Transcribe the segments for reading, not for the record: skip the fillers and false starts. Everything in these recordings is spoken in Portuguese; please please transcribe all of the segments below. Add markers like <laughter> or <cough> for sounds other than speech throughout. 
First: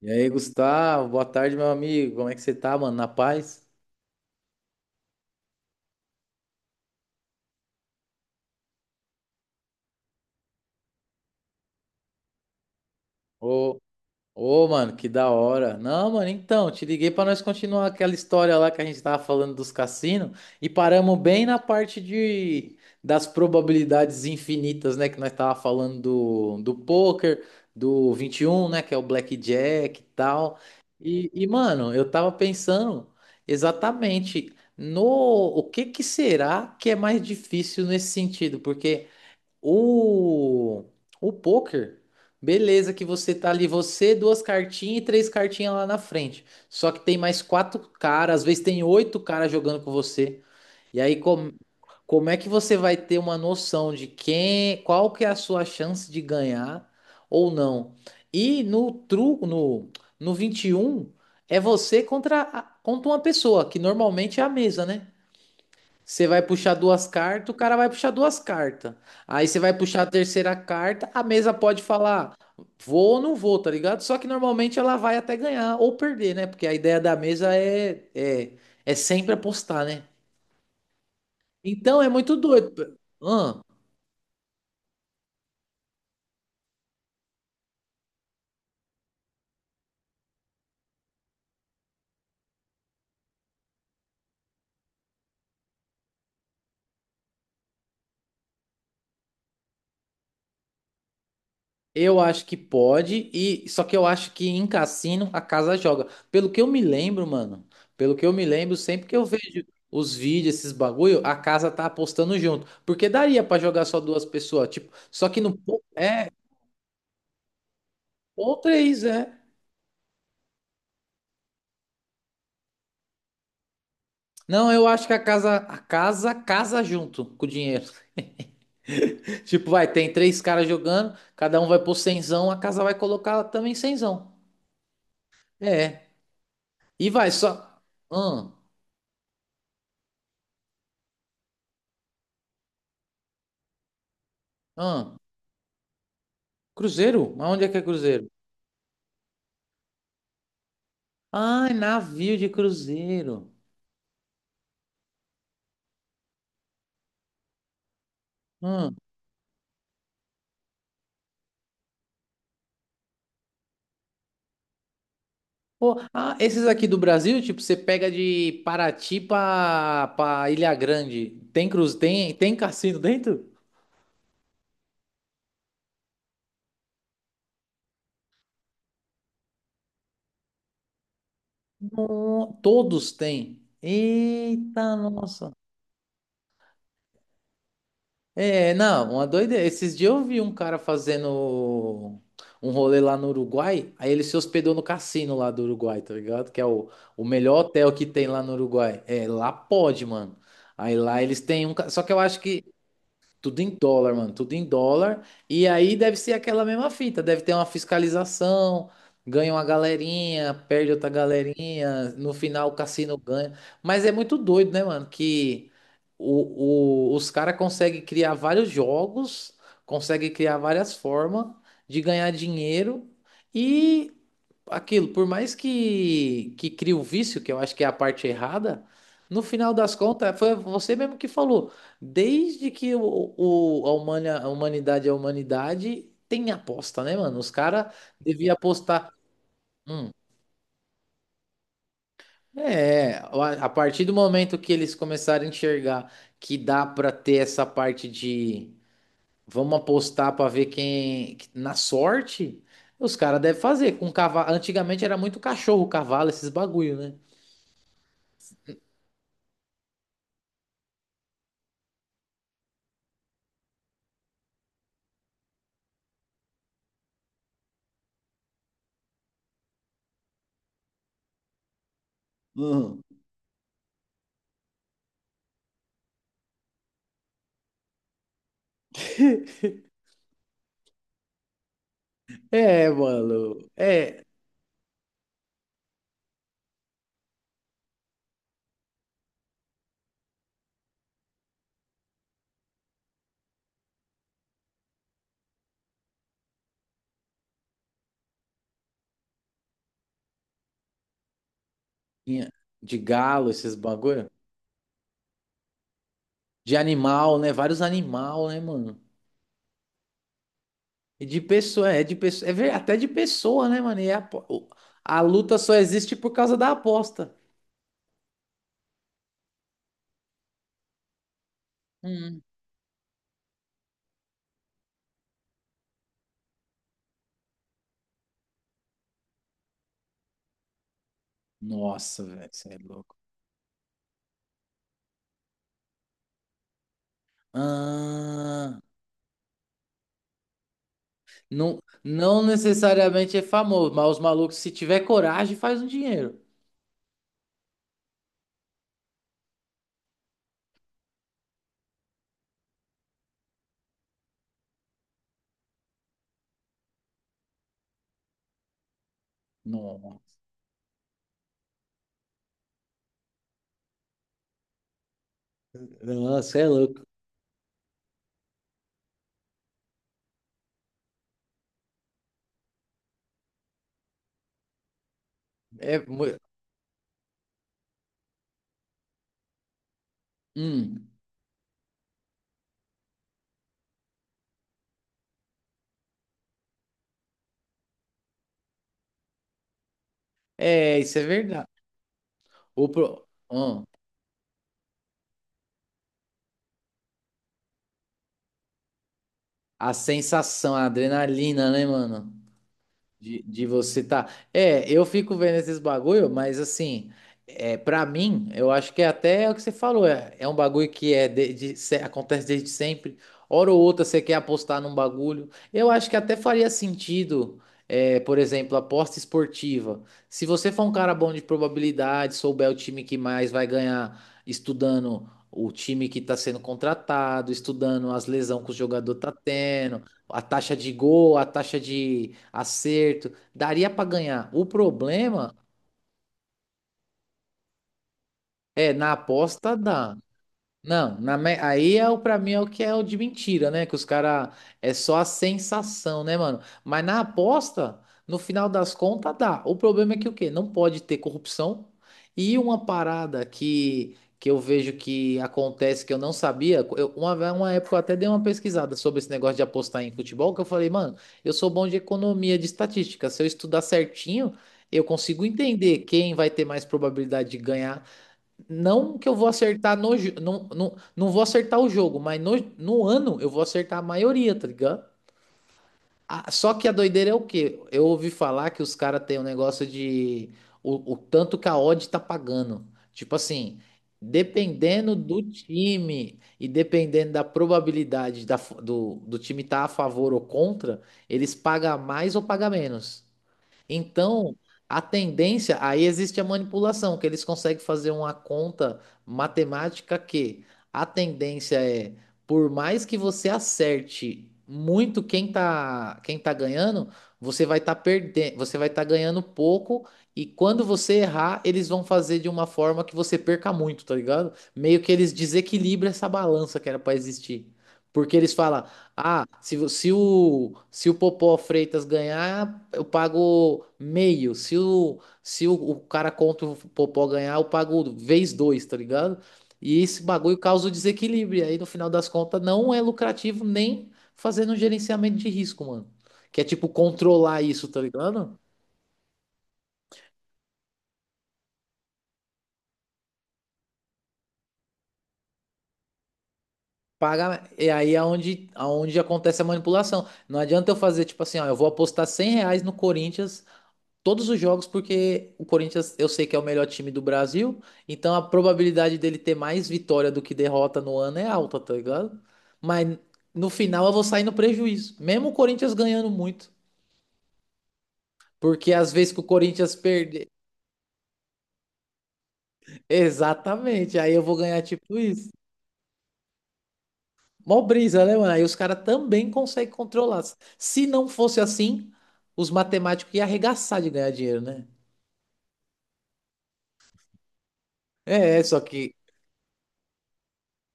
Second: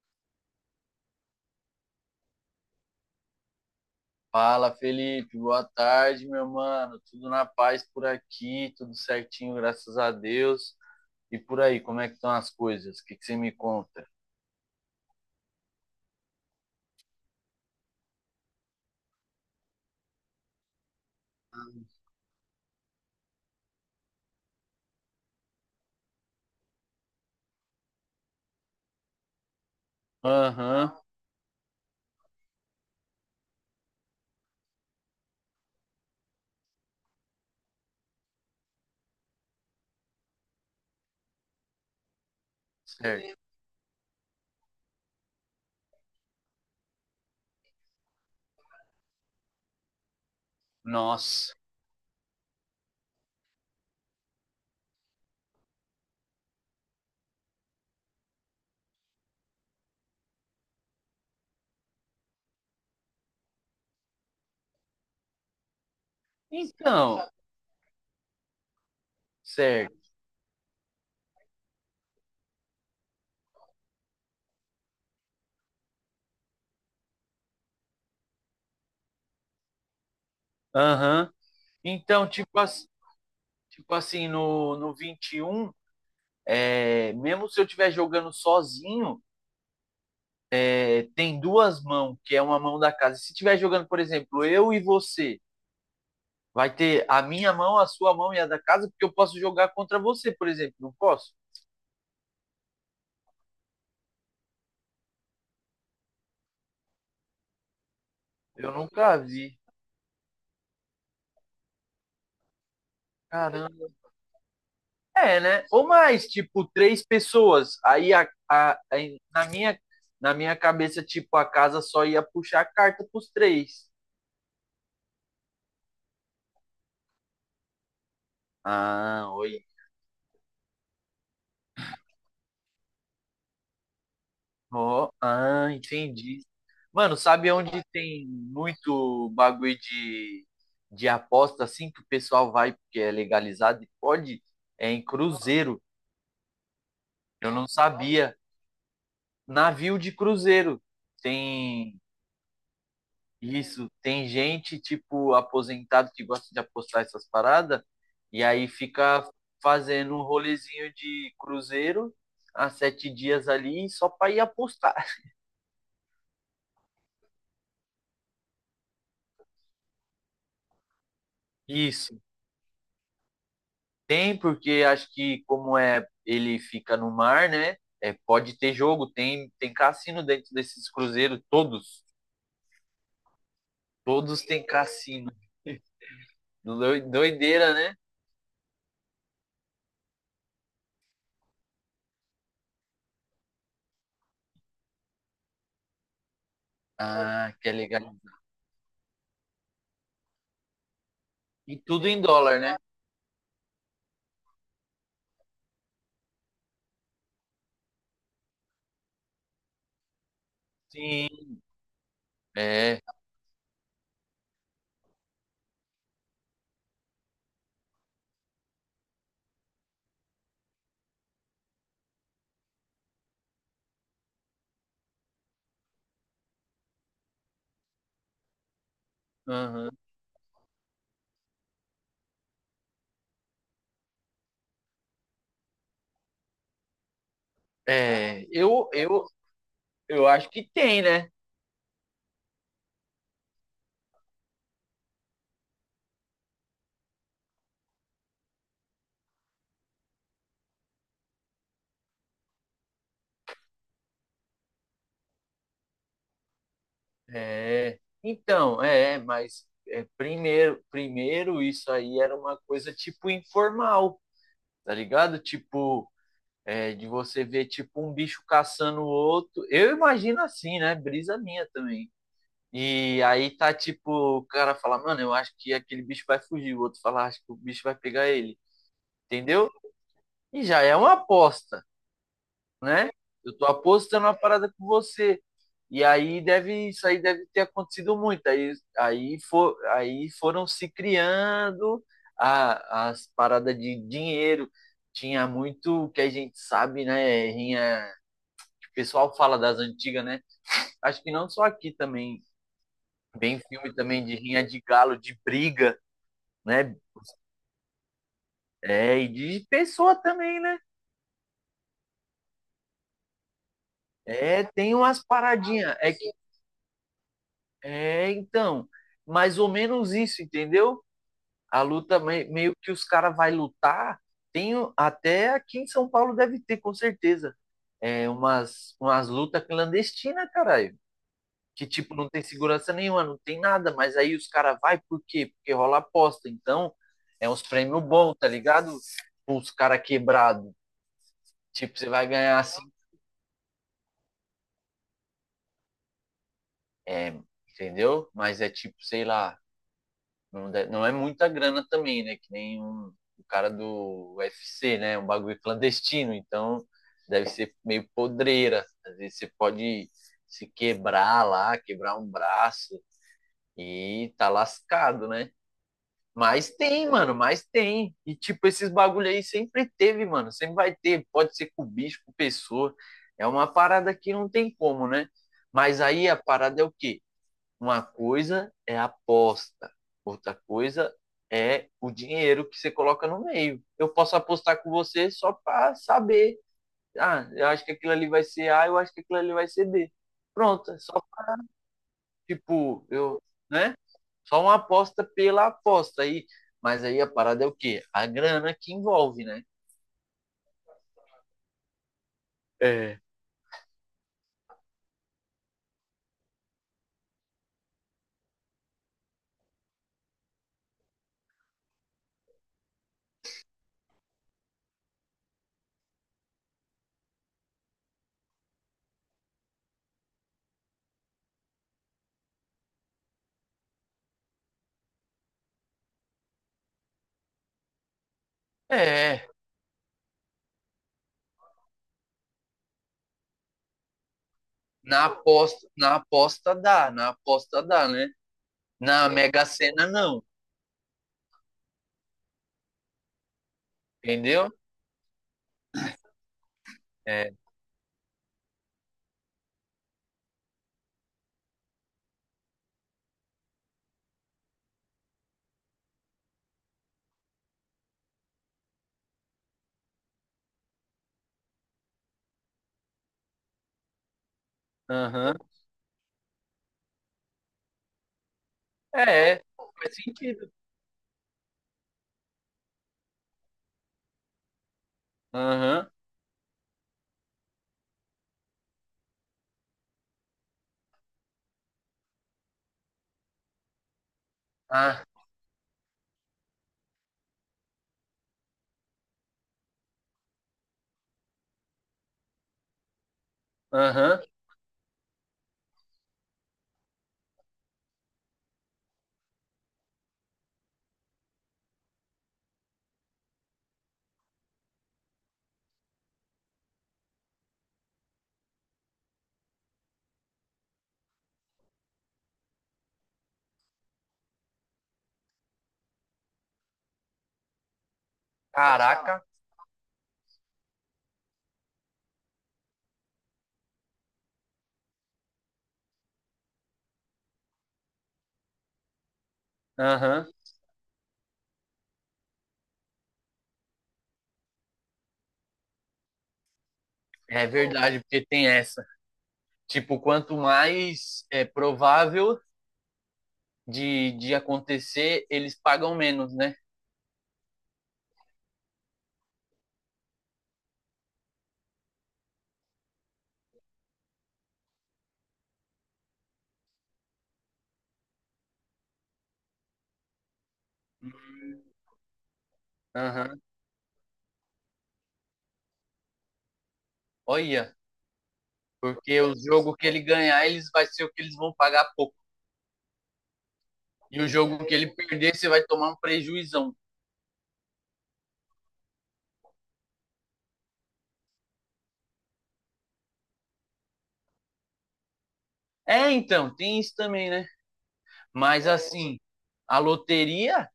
E aí, Gustavo, boa tarde, meu amigo. Como é que você tá, mano? Na paz? Fala, Felipe. Boa tarde, meu mano. Tudo na paz por aqui, tudo certinho, graças a Deus. E por aí, como é que estão as coisas? O que que você me Ô, conta? ô, mano, que da hora. Não, mano, então, te liguei pra nós continuar aquela história lá que a gente tava falando dos cassinos e paramos bem na parte de das probabilidades infinitas, né, que nós tava falando do poker, do 21, né, que é o blackjack e tal. Aham, E, mano, eu tava pensando exatamente no o que que será que é mais difícil nesse sentido, porque O, o poker, beleza, que você certo. tá ali, você, duas cartinhas e três cartinhas lá na frente. Só que tem mais quatro caras, às vezes tem oito caras jogando com você. E aí, Nossa. como é que você vai ter uma noção de quem, qual que é a sua chance de ganhar ou não? E no truco, no 21 é você contra uma pessoa, que normalmente é a mesa, né? Você vai puxar duas Então, cartas, o cara vai puxar duas cartas. Aí você vai puxar a certo. terceira carta, a mesa pode falar vou ou não vou, tá ligado? Só que normalmente ela vai até ganhar ou perder, né? Porque a ideia da mesa é sempre apostar, né? Aham. Então é Então, muito tipo, doido. Ahn? tipo assim, no 21, mesmo se eu estiver jogando sozinho, tem duas mãos, que é uma mão da casa. Se estiver jogando, por exemplo, eu e você. Vai ter a minha mão, a sua mão e a da casa, porque eu posso jogar contra você, por exemplo. Não posso? Eu acho que pode, e só que eu acho que em cassino a casa joga. Pelo que eu me lembro, mano, pelo que eu me Eu lembro, sempre que nunca eu vi. vejo os vídeos, esses bagulho, a casa tá apostando junto. Porque daria pra jogar Caramba. só duas pessoas, tipo, só que É, no né? Ou mais, tipo, três pessoas. Aí ou a- três, é. Na minha, na minha cabeça, tipo, a casa só ia puxar a carta pros três. Não, eu acho que a casa casa junto com o dinheiro. Ah, <laughs> oi. Tipo, vai, tem três caras jogando, cada um vai pôr cenzão, a casa vai colocar também cenzão. Ó, ah, É. entendi. E Mano, vai sabe só. onde tem Hum, muito bagulho de aposta assim que o pessoal vai porque é legalizado e pode? É em hum. cruzeiro. Cruzeiro? Mas Eu onde não é que é Cruzeiro? sabia. Navio de cruzeiro. Ai, Tem navio de cruzeiro. isso, tem gente tipo aposentado que gosta de apostar essas paradas e aí Hum. fica fazendo um rolezinho de cruzeiro há 7 dias ali só para ir apostar. Pô, ah, esses aqui do Brasil, tipo, você pega de Paraty pra Ilha Grande. Tem <laughs> cruz, Isso. tem cassino dentro? Tem, porque acho que como é ele fica no mar, né? É, pode ter jogo, tem cassino dentro desses cruzeiros, todos. No- todos têm. Todos têm Eita, cassino. nossa. Doideira, né? É, não, uma doideira. Esses dias eu vi um cara fazendo um rolê lá no Uruguai, aí ele se hospedou no cassino lá do Uruguai, tá ligado? Que é o Ah, melhor que é hotel que legal. tem lá no Uruguai. É, lá pode, mano. Aí lá eles têm um. E Só tudo que eu em acho dólar, que né? Tudo em dólar, mano, tudo em dólar. E aí deve ser aquela mesma fita, deve ter uma fiscalização, ganha uma galerinha, perde outra Sim. galerinha, no final o É, cassino ganha. Mas é muito doido, né, mano, que os caras conseguem criar vários jogos, conseguem criar várias formas de ganhar dinheiro e aquilo, por mais que crie o vício, que eu acho que é a parte errada, no final aham. das contas, foi você mesmo que falou. Desde que a humanidade é a humanidade, tem aposta, né, mano? Os caras é, deviam eu, apostar. eu, Hum, eu acho que tem, né? é, a partir do momento que eles começarem a enxergar que dá pra ter essa parte de vamos apostar pra ver quem na sorte, os caras devem fazer com cavalo. Antigamente era muito cachorro, cavalo, esses bagulho, né? É, mas primeiro, primeiro isso aí era uma coisa tipo informal, tá ligado? Tipo, de você ver tipo um bicho caçando o outro. Eu imagino assim, né? Brisa minha também. Uhum. E aí tá tipo, o cara fala, mano, eu acho que aquele bicho vai fugir, o outro fala, acho que o bicho vai pegar ele, entendeu? <laughs> E já é uma aposta, É, né? mano. Eu tô É, apostando uma parada com você. E aí deve, isso aí deve ter acontecido muito. Aí foram se criando as paradas de dinheiro. Tinha muito o que a gente sabe, né? Rinha, que o pessoal fala das antigas, né? Acho que não só aqui também. tinha de galo, Bem esses filme também bagulho. de rinha de galo, de briga, De né? animal, né? Vários animal, né, mano? É, e de pessoa também, né? E de pessoa, é até de pessoa, né, mano? E É, tem a umas luta só paradinhas. Existe por causa da aposta. é, então, Mais ou menos isso, entendeu? A luta, Hum. meio que os caras vai lutar, tem até aqui em São Paulo deve ter, com certeza. É umas, umas lutas clandestinas, caralho. Que, tipo, Nossa, não tem velho, você é segurança louco. nenhuma, não tem nada, mas aí os caras vai por quê? Porque rola aposta. Então, é uns prêmios bons, tá Ah, ligado? Os caras quebrados. não, Tipo, você vai não ganhar assim, necessariamente é famoso, mas os malucos, se tiver coragem, faz um dinheiro. é, entendeu? Mas é tipo, sei lá, não é muita grana também, né? Que nem um, o cara do UFC, né? Um bagulho clandestino. Então, deve ser meio podreira. Às vezes você pode Nossa, se quebrar lá, quebrar um braço e tá lascado, né? nossa, é Mas louco. tem, mano, mas tem. E, tipo, esses bagulho aí sempre teve, mano. Sempre vai ter. Pode ser com bicho, com pessoa. É uma parada que não tem como, né? É, Mas aí a mu- parada é o quê? Uma coisa é a aposta, outra hum, coisa é o dinheiro que você coloca no meio. Eu posso apostar com você só para saber. Ah, eu acho que aquilo ali vai ser A, eu acho que aquilo ali vai ser B. Pronto, é, é só isso é verdade. O, tipo, pro- eu, hum, né? Só uma aposta pela aposta aí. Mas aí a parada é o quê? A grana que envolve, né? a sensação, a adrenalina, né, mano? É. De você tá. É, eu fico vendo esses bagulho, mas assim, é, para mim, eu acho que é até o que você falou, é um bagulho que é de, acontece desde sempre. Hora ou outra você quer apostar num bagulho. Eu acho que até faria sentido, é, por exemplo, aposta esportiva. Se você for um cara bom de probabilidade, souber o time que mais vai ganhar, estudando o time que está sendo contratado, estudando as lesões que o jogador tá É, tendo a taxa de gol, a taxa de acerto, daria para ganhar. O na problema aposta, na aposta dá, né? é na Na Mega aposta Sena dá. não, Não, aí é o para mim é o que é o de mentira, né? Que os cara entendeu? é só a sensação, né, mano? Mas na É. aposta, no final das contas dá. O problema é que o quê? Não pode ter corrupção. E uma parada que eu vejo que acontece que eu não sabia, uma época eu até dei uma pesquisada sobre esse negócio de apostar em futebol, que eu falei, mano, eu sou bom de economia, de estatística, se eu estudar certinho, eu consigo Aham. entender quem vai ter mais probabilidade de ganhar não que eu vou É, é, acertar faz sentido. Não vou acertar o jogo, mas no ano eu vou acertar a maioria, tá ligado? Aham. Ah, só que a doideira é o quê? Eu ouvi falar que os caras têm um negócio de o tanto que a odd tá pagando. Tipo assim, dependendo Ah, do time e dependendo da probabilidade do time estar tá a favor ou contra, eles pagam mais ou pagam menos. aham. Então, a tendência, aí existe a manipulação, que eles conseguem fazer uma conta matemática que a tendência é, por mais que você acerte muito quem tá ganhando, você vai estar perdendo, você vai estar ganhando pouco e quando você errar, eles vão fazer de uma forma que você perca muito, tá ligado? Meio que eles desequilibram essa balança que era para existir. Porque eles falam, Caraca. ah, se o Popó Freitas ganhar, eu pago meio. Se o cara contra o Popó ganhar, eu pago 2, tá ligado? E esse Aham. bagulho causa o desequilíbrio. E aí, no final das contas, não é lucrativo nem fazendo um gerenciamento de risco, mano. Que é tipo controlar É isso, tá verdade, porque ligado? tem essa. Tipo, quanto mais é provável de acontecer, eles pagam menos, né? Paga, e aí é onde, aonde acontece a manipulação. Não adianta eu fazer tipo assim, ó, eu vou apostar 100 reais no Corinthians todos os jogos, porque o Corinthians eu sei que é o melhor time do Brasil, então a probabilidade dele ter mais vitória do que derrota no ano é alta, tá ligado? Mas Aham. no final eu vou sair no prejuízo, mesmo o Corinthians ganhando muito, Olha, porque às vezes que porque o o Corinthians jogo que ele perder, ganhar, eles vai ser o que eles vão pagar pouco. <laughs> exatamente, aí E eu o vou ganhar jogo que ele tipo isso. perder, você vai tomar um prejuizão. Mó brisa, né, mano? Aí os caras também conseguem controlar. Se não fosse assim, os matemáticos iam arregaçar de ganhar dinheiro, né? É, então, tem isso também, né? É, só Mas que. assim, a loteria,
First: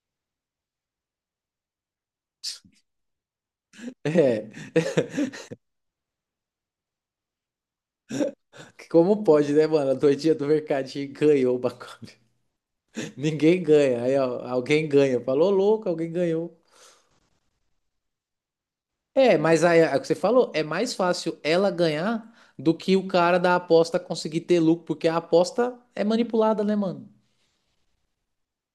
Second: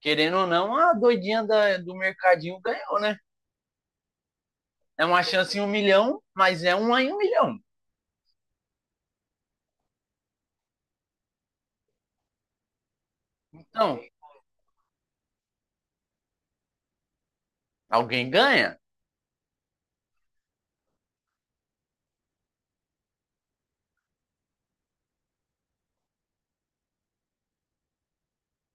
querendo ou não, do mercadinho ganhou, né? É, É uma chance em um milhão, mas é uma em um milhão. como pode, né, mano? A doidinha do mercadinho ganhou o bagulho. <laughs> Ninguém Então, ganha. Aí, ó, alguém ganha. Falou louco, alguém ganhou. alguém ganha? É, mas aí, é o que você falou, é mais fácil ela ganhar do que o cara da aposta conseguir ter lucro, porque a aposta é manipulada, né, mano?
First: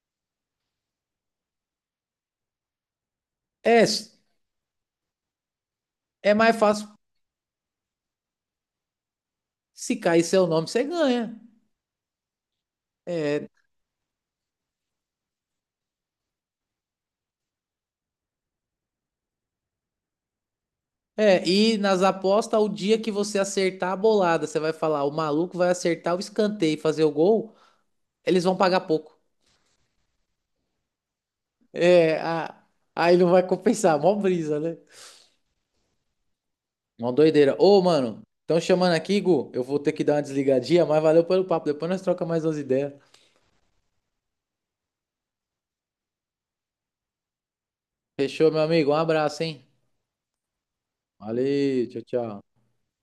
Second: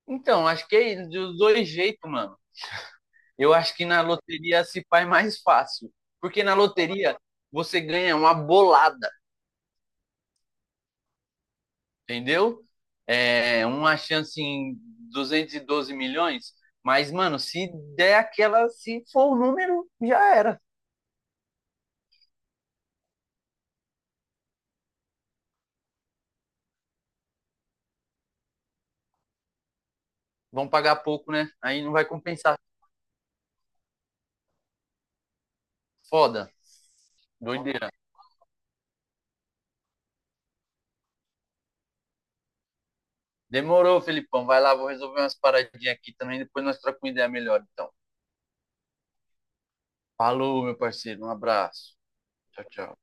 Então, acho que é dos dois jeitos, mano. Eu acho É, que na s- loteria se faz mais fácil. é Porque na mais fácil loteria você ganha uma bolada, se cair seu nome, você ganha. entendeu? É, É uma chance em 212 milhões. Mas, mano, se der aquela, se for o número, já era. é, e nas apostas, o dia que você acertar a bolada, você vai falar, o maluco vai acertar o escanteio e fazer o gol, eles vão pagar pouco. Vão pagar pouco, né? Aí não vai É, a- compensar. aí não vai compensar, mó brisa, né? Foda. Mó doideira. Ô, Doideira. mano, estão chamando aqui, Gu. Eu vou ter que dar uma desligadinha, mas valeu pelo papo. Depois nós troca mais umas ideias. Demorou, Felipão. Vai lá, vou resolver umas paradinhas aqui também. Depois nós trocamos uma ideia melhor, então. Fechou, meu amigo? Um abraço, hein? Falou, meu parceiro. Um Valeu, abraço. tchau, tchau. Tchau, tchau.